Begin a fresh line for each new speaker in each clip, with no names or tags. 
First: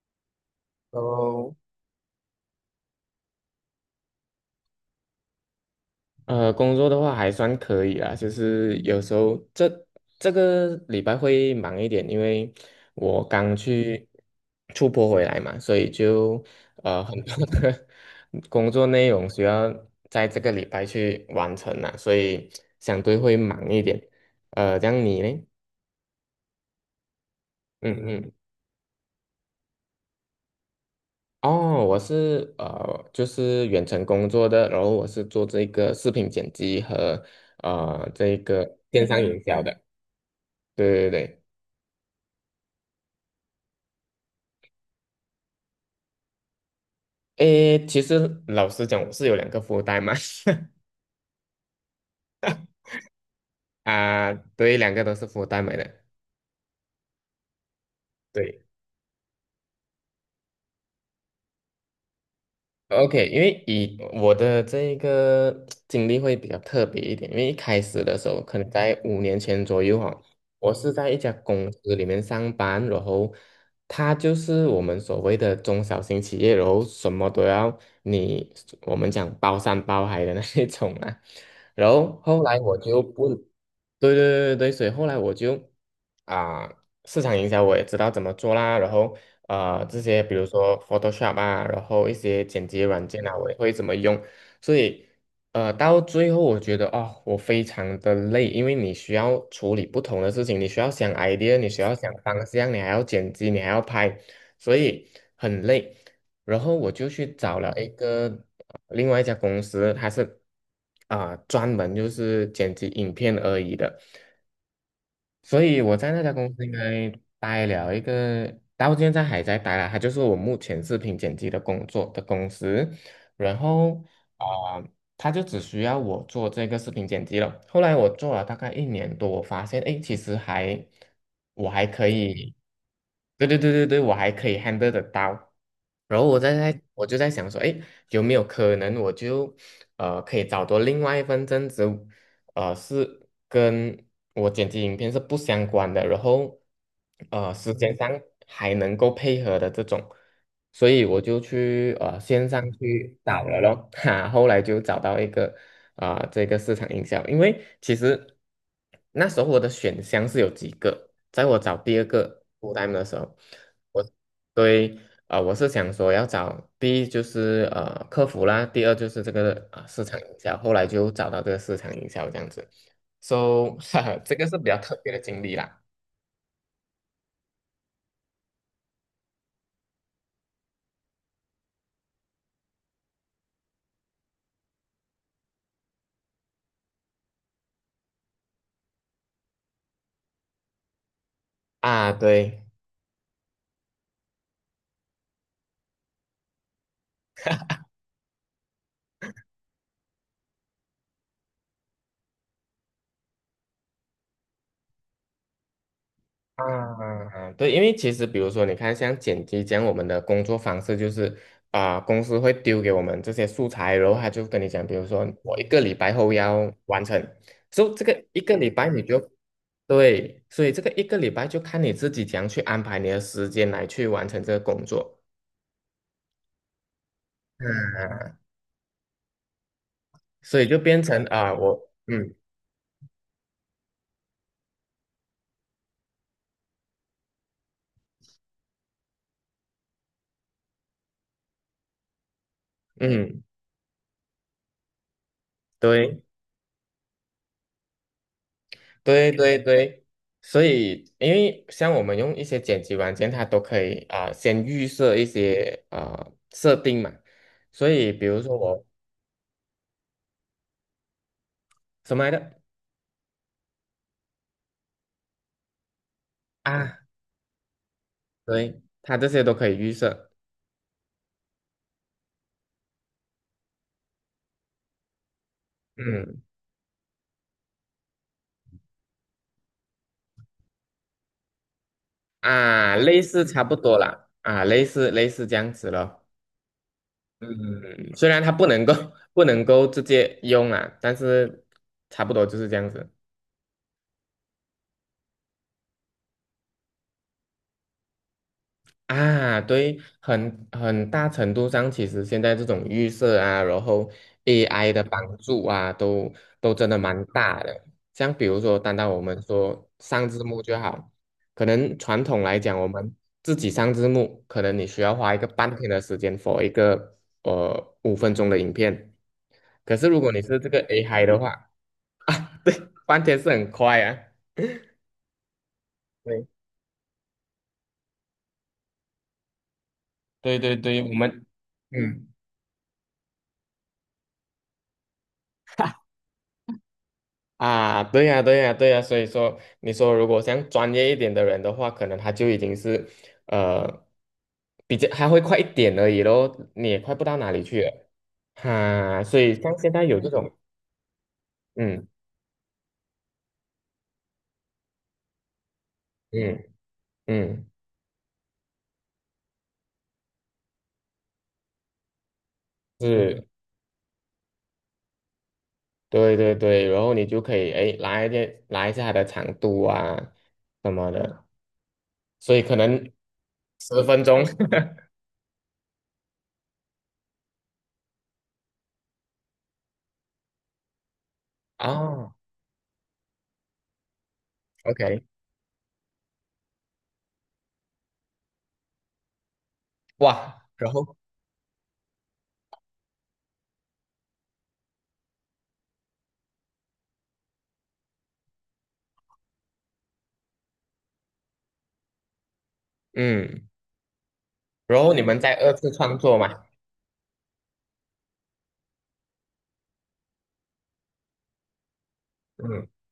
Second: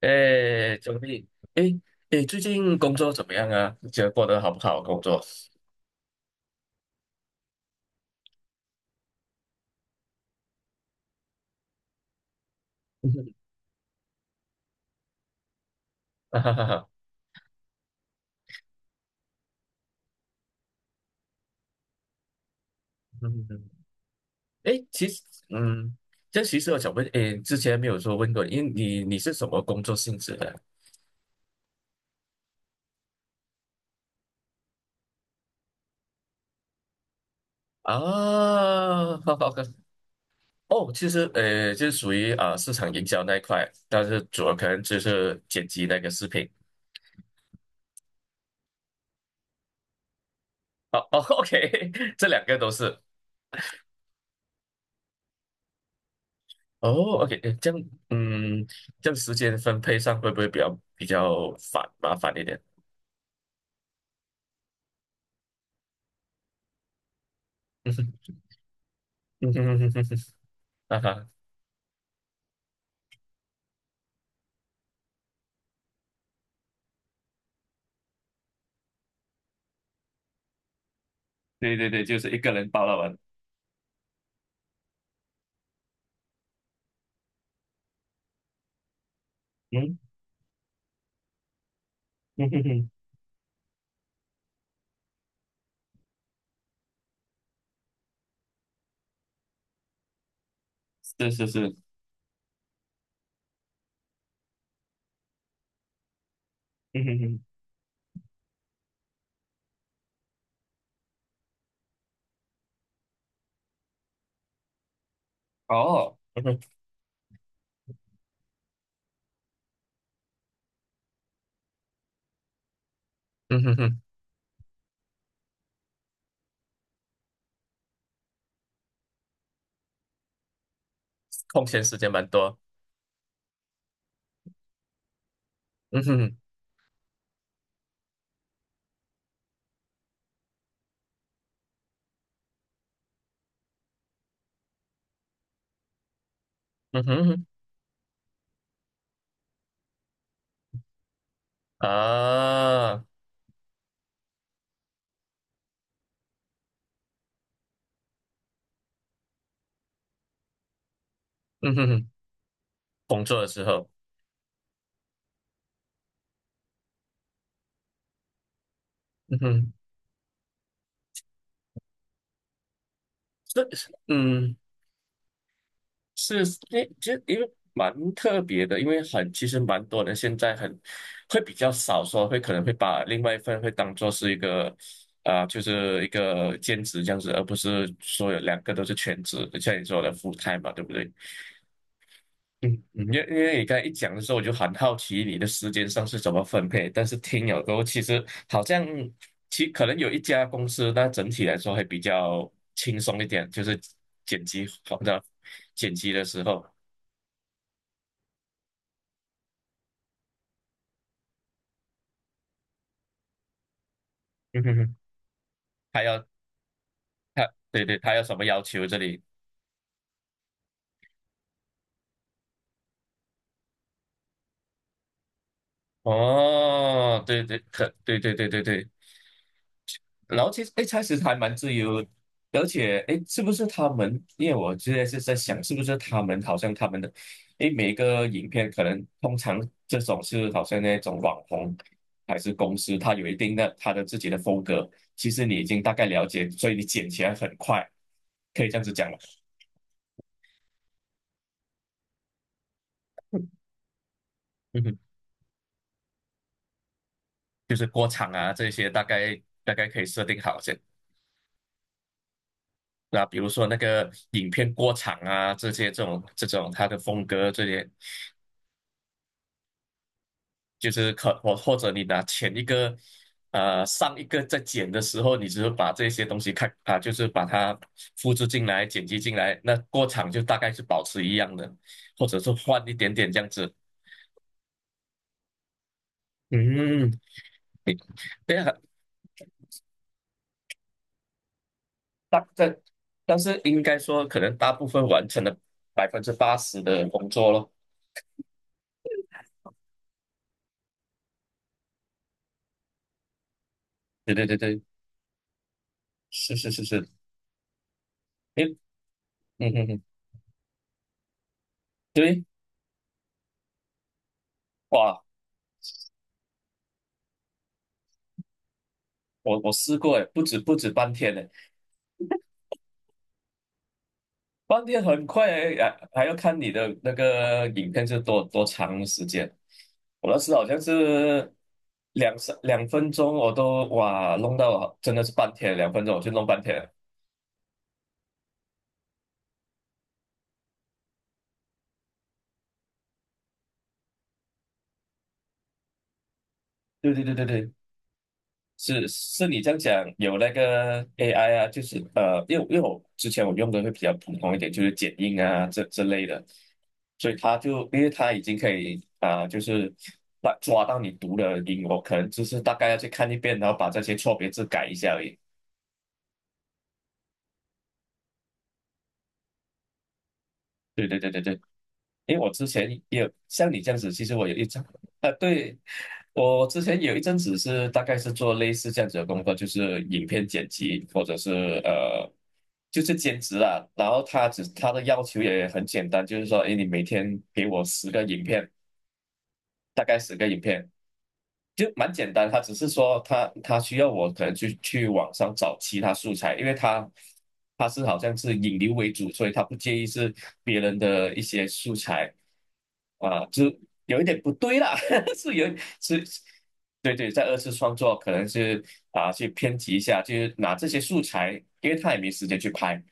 哎，周丽，
哦，
哎哎，最近工作怎么样啊？你觉得过得好不好？工作？
工作的话还算可以啦，就是有时候这个礼拜会忙一点，因为我 刚去出国回来嘛，所以
哈
就
哈哈哈。
很多的 工作内容需要在这个礼拜去完成啦，所以相对会
嗯，
忙一点。
哎，
这样
其实，
你呢？
嗯，这其实我想问，哎，之前没
嗯
有说问
嗯，
过，因为你是什么工作性质的
哦，我是就是远程工作的，然后我是做这个视频剪辑和 这个电
啊？
商
好
营
好的
销的。
哦，其
对对
实，
对，
就是属于啊、市场营销那一块，但是主要可能就是剪辑那个视频。
诶，其实老实讲，我是有两个福袋嘛，
哦哦，OK，这两个都是。
啊，对，两个都是福袋买的，
哦，OK，诶这样，
对，
嗯，这样时间分配上会不会比较麻烦一点？
OK，因为以我的这一个经历会比较特别一点，因为一开
嗯
始
哼，
的时候，可能在五年
嗯
前
哼哼
左
哼
右哈，
哼，
我是
哈
在一
哈，
家公司里面上班，然后它就是我们所谓的中小型企业，然后什么都要你，我们讲包山包海的那一种啊。
对
然
对对，就
后
是一
后
个
来
人
我
包了
就
完，
不，对对对对，所以后来我就啊、市场营销我也知道怎么做啦，然后
嗯，
这些，比如说 Photoshop 啊，然后一些
嗯哼
剪辑
哼，
软件啊，我也会怎么用。所以，到最后我觉得我非常的累，因为你需要处理不同的事情，你需要想
是是
idea，你
是，
需要想方向，你还要剪辑，你还要拍，所以很累。然后我
嗯
就
哼
去
哼，
找了一个另外一家公司，它是专门就是剪辑影片而已的。所以我在
哦，
那家
嗯
公
哼，
司应该待了一个，到现在还在待啦。它就是我目前视频剪辑的工作的公司，然
嗯哼
后
哼，
啊、呃，他就只需要我做这个视频剪辑了。后来我做了大概一年多，我发现哎，其实还
空
我
闲
还
时
可
间蛮
以，
多，
对对对对对，我还可以 handle 得到。
嗯哼
然后
哼，
我就在想说，哎，有没有可能我就可以找到另外一份正职，是跟我剪辑影片是不相关的，然后
嗯哼哼，
时间上还能够配合的这种，所以我就去线上
啊，
去找了咯，哈，后来就找到一个这个市场营销，因为其实那时候我的选项是有几个，在我
嗯
找
哼
第二
哼，
个 f u l 的时
工
候。
作的时候，
我。对，我是想说要找，第一就是客服啦，第二就是这
嗯
个
哼，
市场营销，后来就找到这个市场营销这样子
这，
，so 哈哈，这个
嗯。
是比较特别的经历啦。
是，诶，就因为蛮特别的，因为很其实蛮多人现在很会比较少说，可能会把另外一份会当做是一个啊、就是一个兼职这样子，而不是说有两个都是全职，像你说的 full time 嘛，对不对？
啊，对，
嗯，嗯因为你刚才一讲的时候，我就很好奇你的时间上是怎么分配，但是听了之后，其实好像可能有一家公司，那整体来说会比较轻松一点，就是剪辑好的剪辑的时候。
啊，对，因为其实比如说，你看像剪辑这样，我们的工作方式就是公司会丢给我们这些素材，然后他就跟你讲，比如 说我一个礼
他
拜
要
后要完成，
他对
所以
对，
这
他要
个
什
一
么
个
要
礼
求
拜
这
你就
里？
对，所以这个一个礼拜就看你自己怎样去安排你的时间来去完成这个工作，
哦，对对，对对对对对。然后
所
其
以
实
就
哎，开
变
始
成
还蛮自
我
由
嗯
而且哎，诶是不是他们？因为我现在是在想，是不是他们好像他们的哎，诶每个影片可能通常这种是好像那种网红还是公司，它有一
嗯
定的它的自己的风格。其实你已经大概
对。
了解，所以你剪起来很快，可以这样子讲了。
对对对，所以因为像我们用一些剪辑软件，它都可以先
嗯
预
哼，
设一些啊设定嘛，
就是
所
过
以比
场
如
啊
说
这
我
些，大概可以设定好先。
什么来着
那比如说那个影片过场啊，这些这种它的
啊，
风格，这些
对，它这些都可以预设，
就是或者你拿前一个，上一个在剪的时候，你只是把这些东
嗯
西看啊，就是把它复制进来、剪辑进来，那过场就大概是保持一样的，或者是换一
啊，
点
类
点这
似
样
差
子。
不多啦，啊，类似这样子咯，
嗯，你
嗯，虽然它
对
不
啊，
能够 不能够直接用啊，但是差不多
大
就是这
但
样子。
但是应该说，可能大部分完成了80%的工作咯。
啊，对，很大程度上，其实现在这种预设啊，然后
对对对对，
AI 的帮助啊，都
是是
都
是
真的
是，
蛮大的。像比如
诶，
说，单单我们
嗯嗯
说
嗯，
上字幕就好，可能传统
对。
来讲，我们自己上字幕，可能你需要
哇，
花一个半天的时间 for 一个5分钟的影片。
我试
可是
过
如
诶，
果你
不止
是这
不
个
止半
AI
天
的
呢，
话，啊，对，半天是很快啊。
半天很快诶，还要看
对
你的那个影片是多长时间。我那次
对
好
对
像
对，我们
是
嗯。
两分钟，我都哇弄到真的是半天，两分钟我就弄半天了，
啊，对呀，对呀，对呀，所以说，你说如果像专业一点的人的话，可能他就已经是，呃，比较还会快一点而已咯，你也
对
快不
对对
到
对
哪里
对。
去了，
是
所
是你
以
这
像
样
现
讲，
在有这
有那
种，
个 AI 啊，就是
嗯
因为我之前我用的会比较普通一点，就是剪映啊这之类的，
嗯
所以他
嗯，
就因为他已经可以啊、就是把抓到你读的音，我可能就是大概要去看一
是，
遍，然后把这些错别字改一下而已。
对对对，然后你就可以哎拉一点拉一下它的长度啊什
对
么
对对对
的，
对。因为我
所以
之
可
前
能
也有像你这样
十
子，其
分
实
钟
我有一张 啊，对，我之前有一阵子是大概是做类似这样子的工作，就是影片剪辑或者是呃，
啊
就是兼职啦。然后他的
，OK，
要求也很简单，就是说，哎，你每天给我十个影片，大概十个影
哇，
片，
然后
就蛮简单，他只是说他需要我可能去网上找其他素材，因为他是好像是引流为主，所以他不介意是别人的一些素材啊，就
嗯，
有一点不对啦，
然后你 们
是
再
有
二次创
是，
作嘛。
对对，在二次创作可能是啊去编辑一下，就是拿这些素材，因为他也没时间去
嗯。
拍，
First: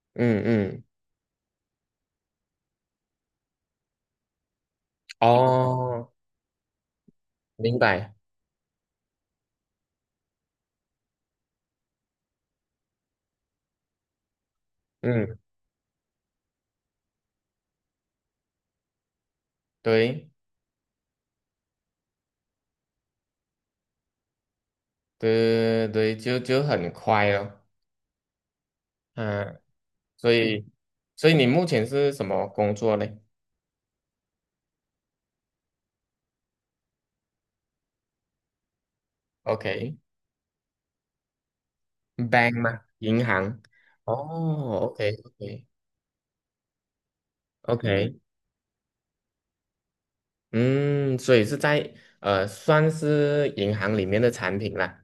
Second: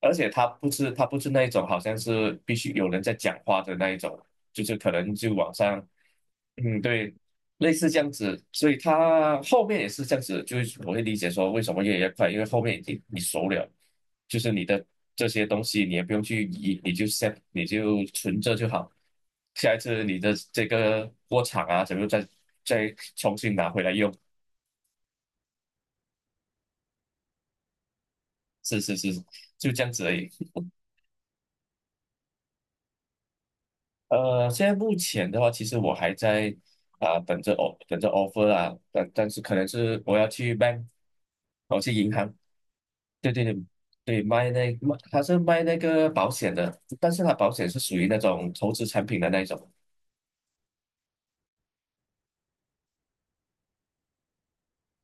而且
嗯
他不
嗯，
是他不是那一种好像是必须有人在讲话的那一种，就是可能就网上。
哦，
嗯，对，类
明
似这样
白，
子，所以他后面也是这样子，就是我会理解说为什么越来越快，因为后面已经你熟了，就是你的这
嗯，
些东西你也不用去移，你就 set 你就存着就好，下一次你
对
的这个过场啊，怎么再重新拿回来用，
对对，就很快了，
是是是，
嗯，
就这样子而已。
所以所以你目前是什么工作呢
现在目前的话，其实我还在啊、等着 offer 啊，但是可
o
能
k
是我要去 bank，我去银行。
b a n k 吗？银
对对对
行？哦
对，卖那卖
，OK
他是卖
OK
那个保险的，但是他保险是属于
OK，
那种投资产品的那一种，
嗯，所以是在算是银行里面的产品啦，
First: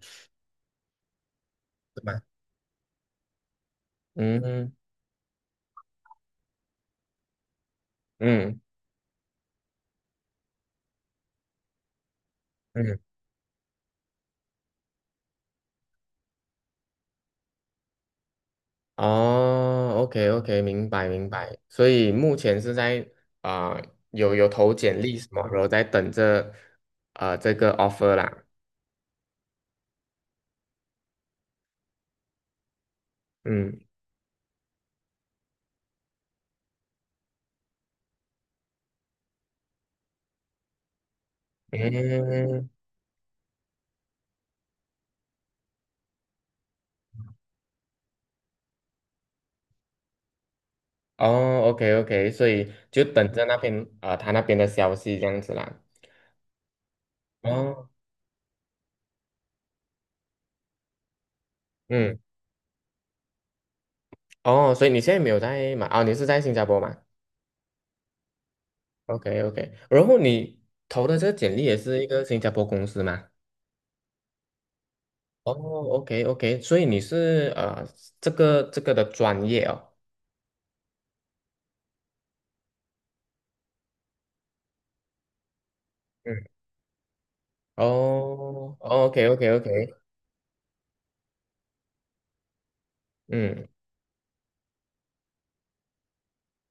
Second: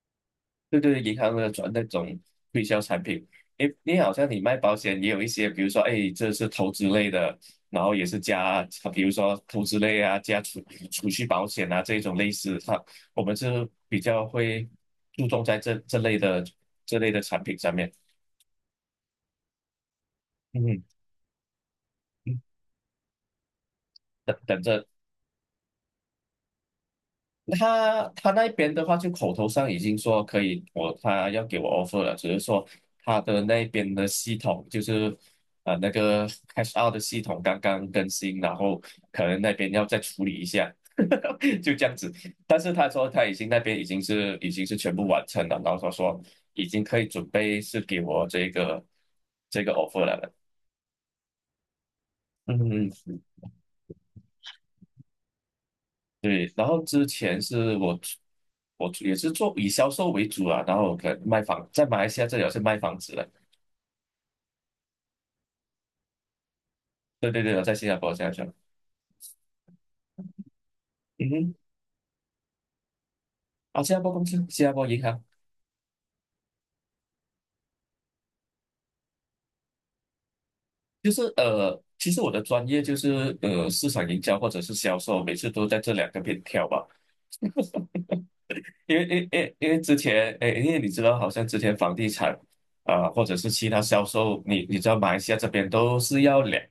对对，银行的那
是
种
吗？
推销产品。诶，你好像你卖
嗯
保险也有一些，比如说，诶，这是投资类的，然后也是
嗯
加，比如说投资类啊，加储蓄保险啊这一种类似，
嗯
我们是比较会注重在这类的产品上面。
哦，OK OK，
嗯，
明白明白。所以目
嗯
前是在啊、有
等
有
等
投
着
简历什么，然后在等着这个
他
offer
他
啦。
那边的话，就口头上已经说可以，他要给我 offer 了，只是说他的那
嗯
边的系统就是那个 cash out 的系统刚刚更新，然后可能那边要再处理一下，就这样子。但
嗯，
是他说他已经那边已经是全部完成了，然后他说已经可以准备是给我这个 offer 了。
哦，OK OK，所以
嗯，
就等着那边他那边的消息这样子啦。
对，然后之前是
哦，
我出也是做以销售为主啊，然后我可能卖房，在马来
嗯，
西亚这里我是卖房子的，
哦，所以你现在没有在嘛？你是在新加坡嘛
对对对，我在新加坡，新加坡，
？OK OK，然后你投的这
嗯
个
哼，
简历也是一个新加坡公司吗？
啊，新加坡公司，新加坡银行，
哦，OK OK，所以你是这个的专业哦。
就是其实我的专业就是市场营销或者是销售，每次都在这两个边
嗯。
跳吧，
哦
因为
哦
因因
，OK，OK，OK，
因为之前，哎，因为你知道，好像之前房地产啊、或者是其
嗯，
他销售，你知道马来西亚这边都是要两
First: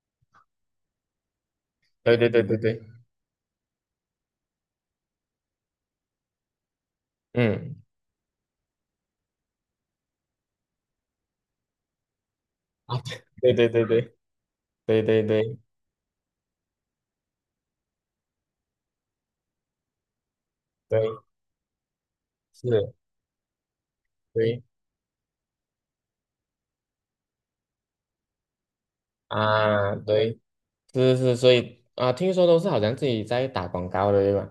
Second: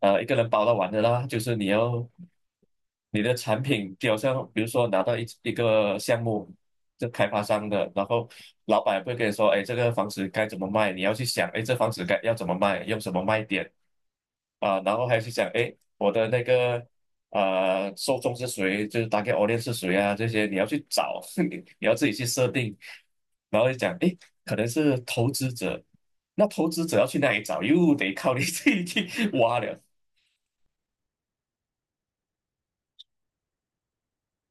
呃一个人包到完的啦，就是
对对对对对，
你的产品，就好像比如说拿到一个项目，这开发商
嗯，
的，然后老板会跟你说，哎，这个房子该怎么卖，你要去想，哎，这房子该要怎么卖，用
啊，
什么卖
对对
点
对对
啊、然
对
后还要
对对
去想，
对，
哎，我的那个受众是谁，就是大概 r g e audience 是谁啊，这些你要去
对，
找，你要自己去设定，
是，
然后就讲，诶，可
对
能是投资者，那投资者要去哪里找，又得靠你 自己去挖了。
啊，对，是是，所以啊，听说都是好像自己在打广告的，对吧？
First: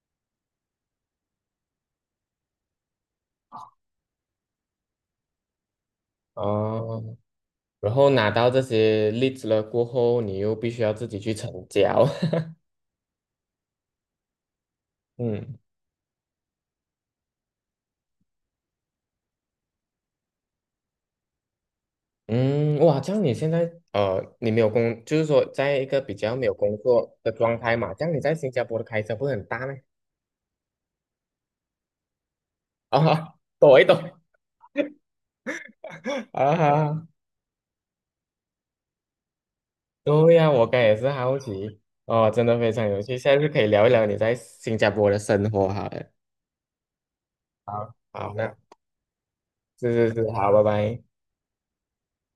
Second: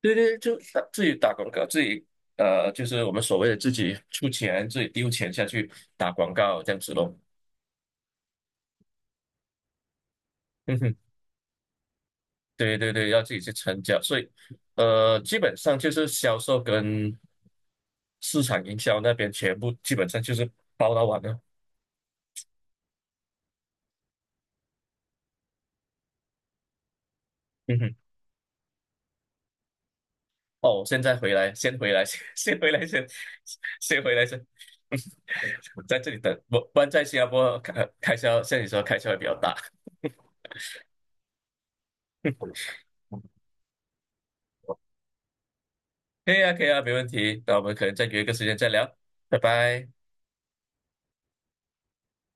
对对，就打自己打广告，自己就是我们所谓的自己出钱，自己丢钱下去打广告这样子咯。
哦，然后拿到这些例子了过后，你又必须要自 己去成交，
对对对，要自己去成交，所以基本
嗯
上就是销售跟市场营销那边全部基本上就是包到完了。
嗯，哇，这样你现在你没有工，就是说在一个比较没有工作的状态
嗯
嘛，
哼，
这样你在新加坡的开销不是很大吗？
哦，现在回来，先回来，先回来，先
啊，躲一躲
先回来，先在这里等。
啊
不然在
哈
新加坡开销，像你说开销会比较大。
对呀，我刚也是好奇哦，真的非常有趣。下次可以聊一聊你在新加坡的生活，好了。
可以啊，可以啊，没问题。那我们可能
好，
再约一个
好，
时间
那
再聊，拜拜。
是是是，好，拜拜。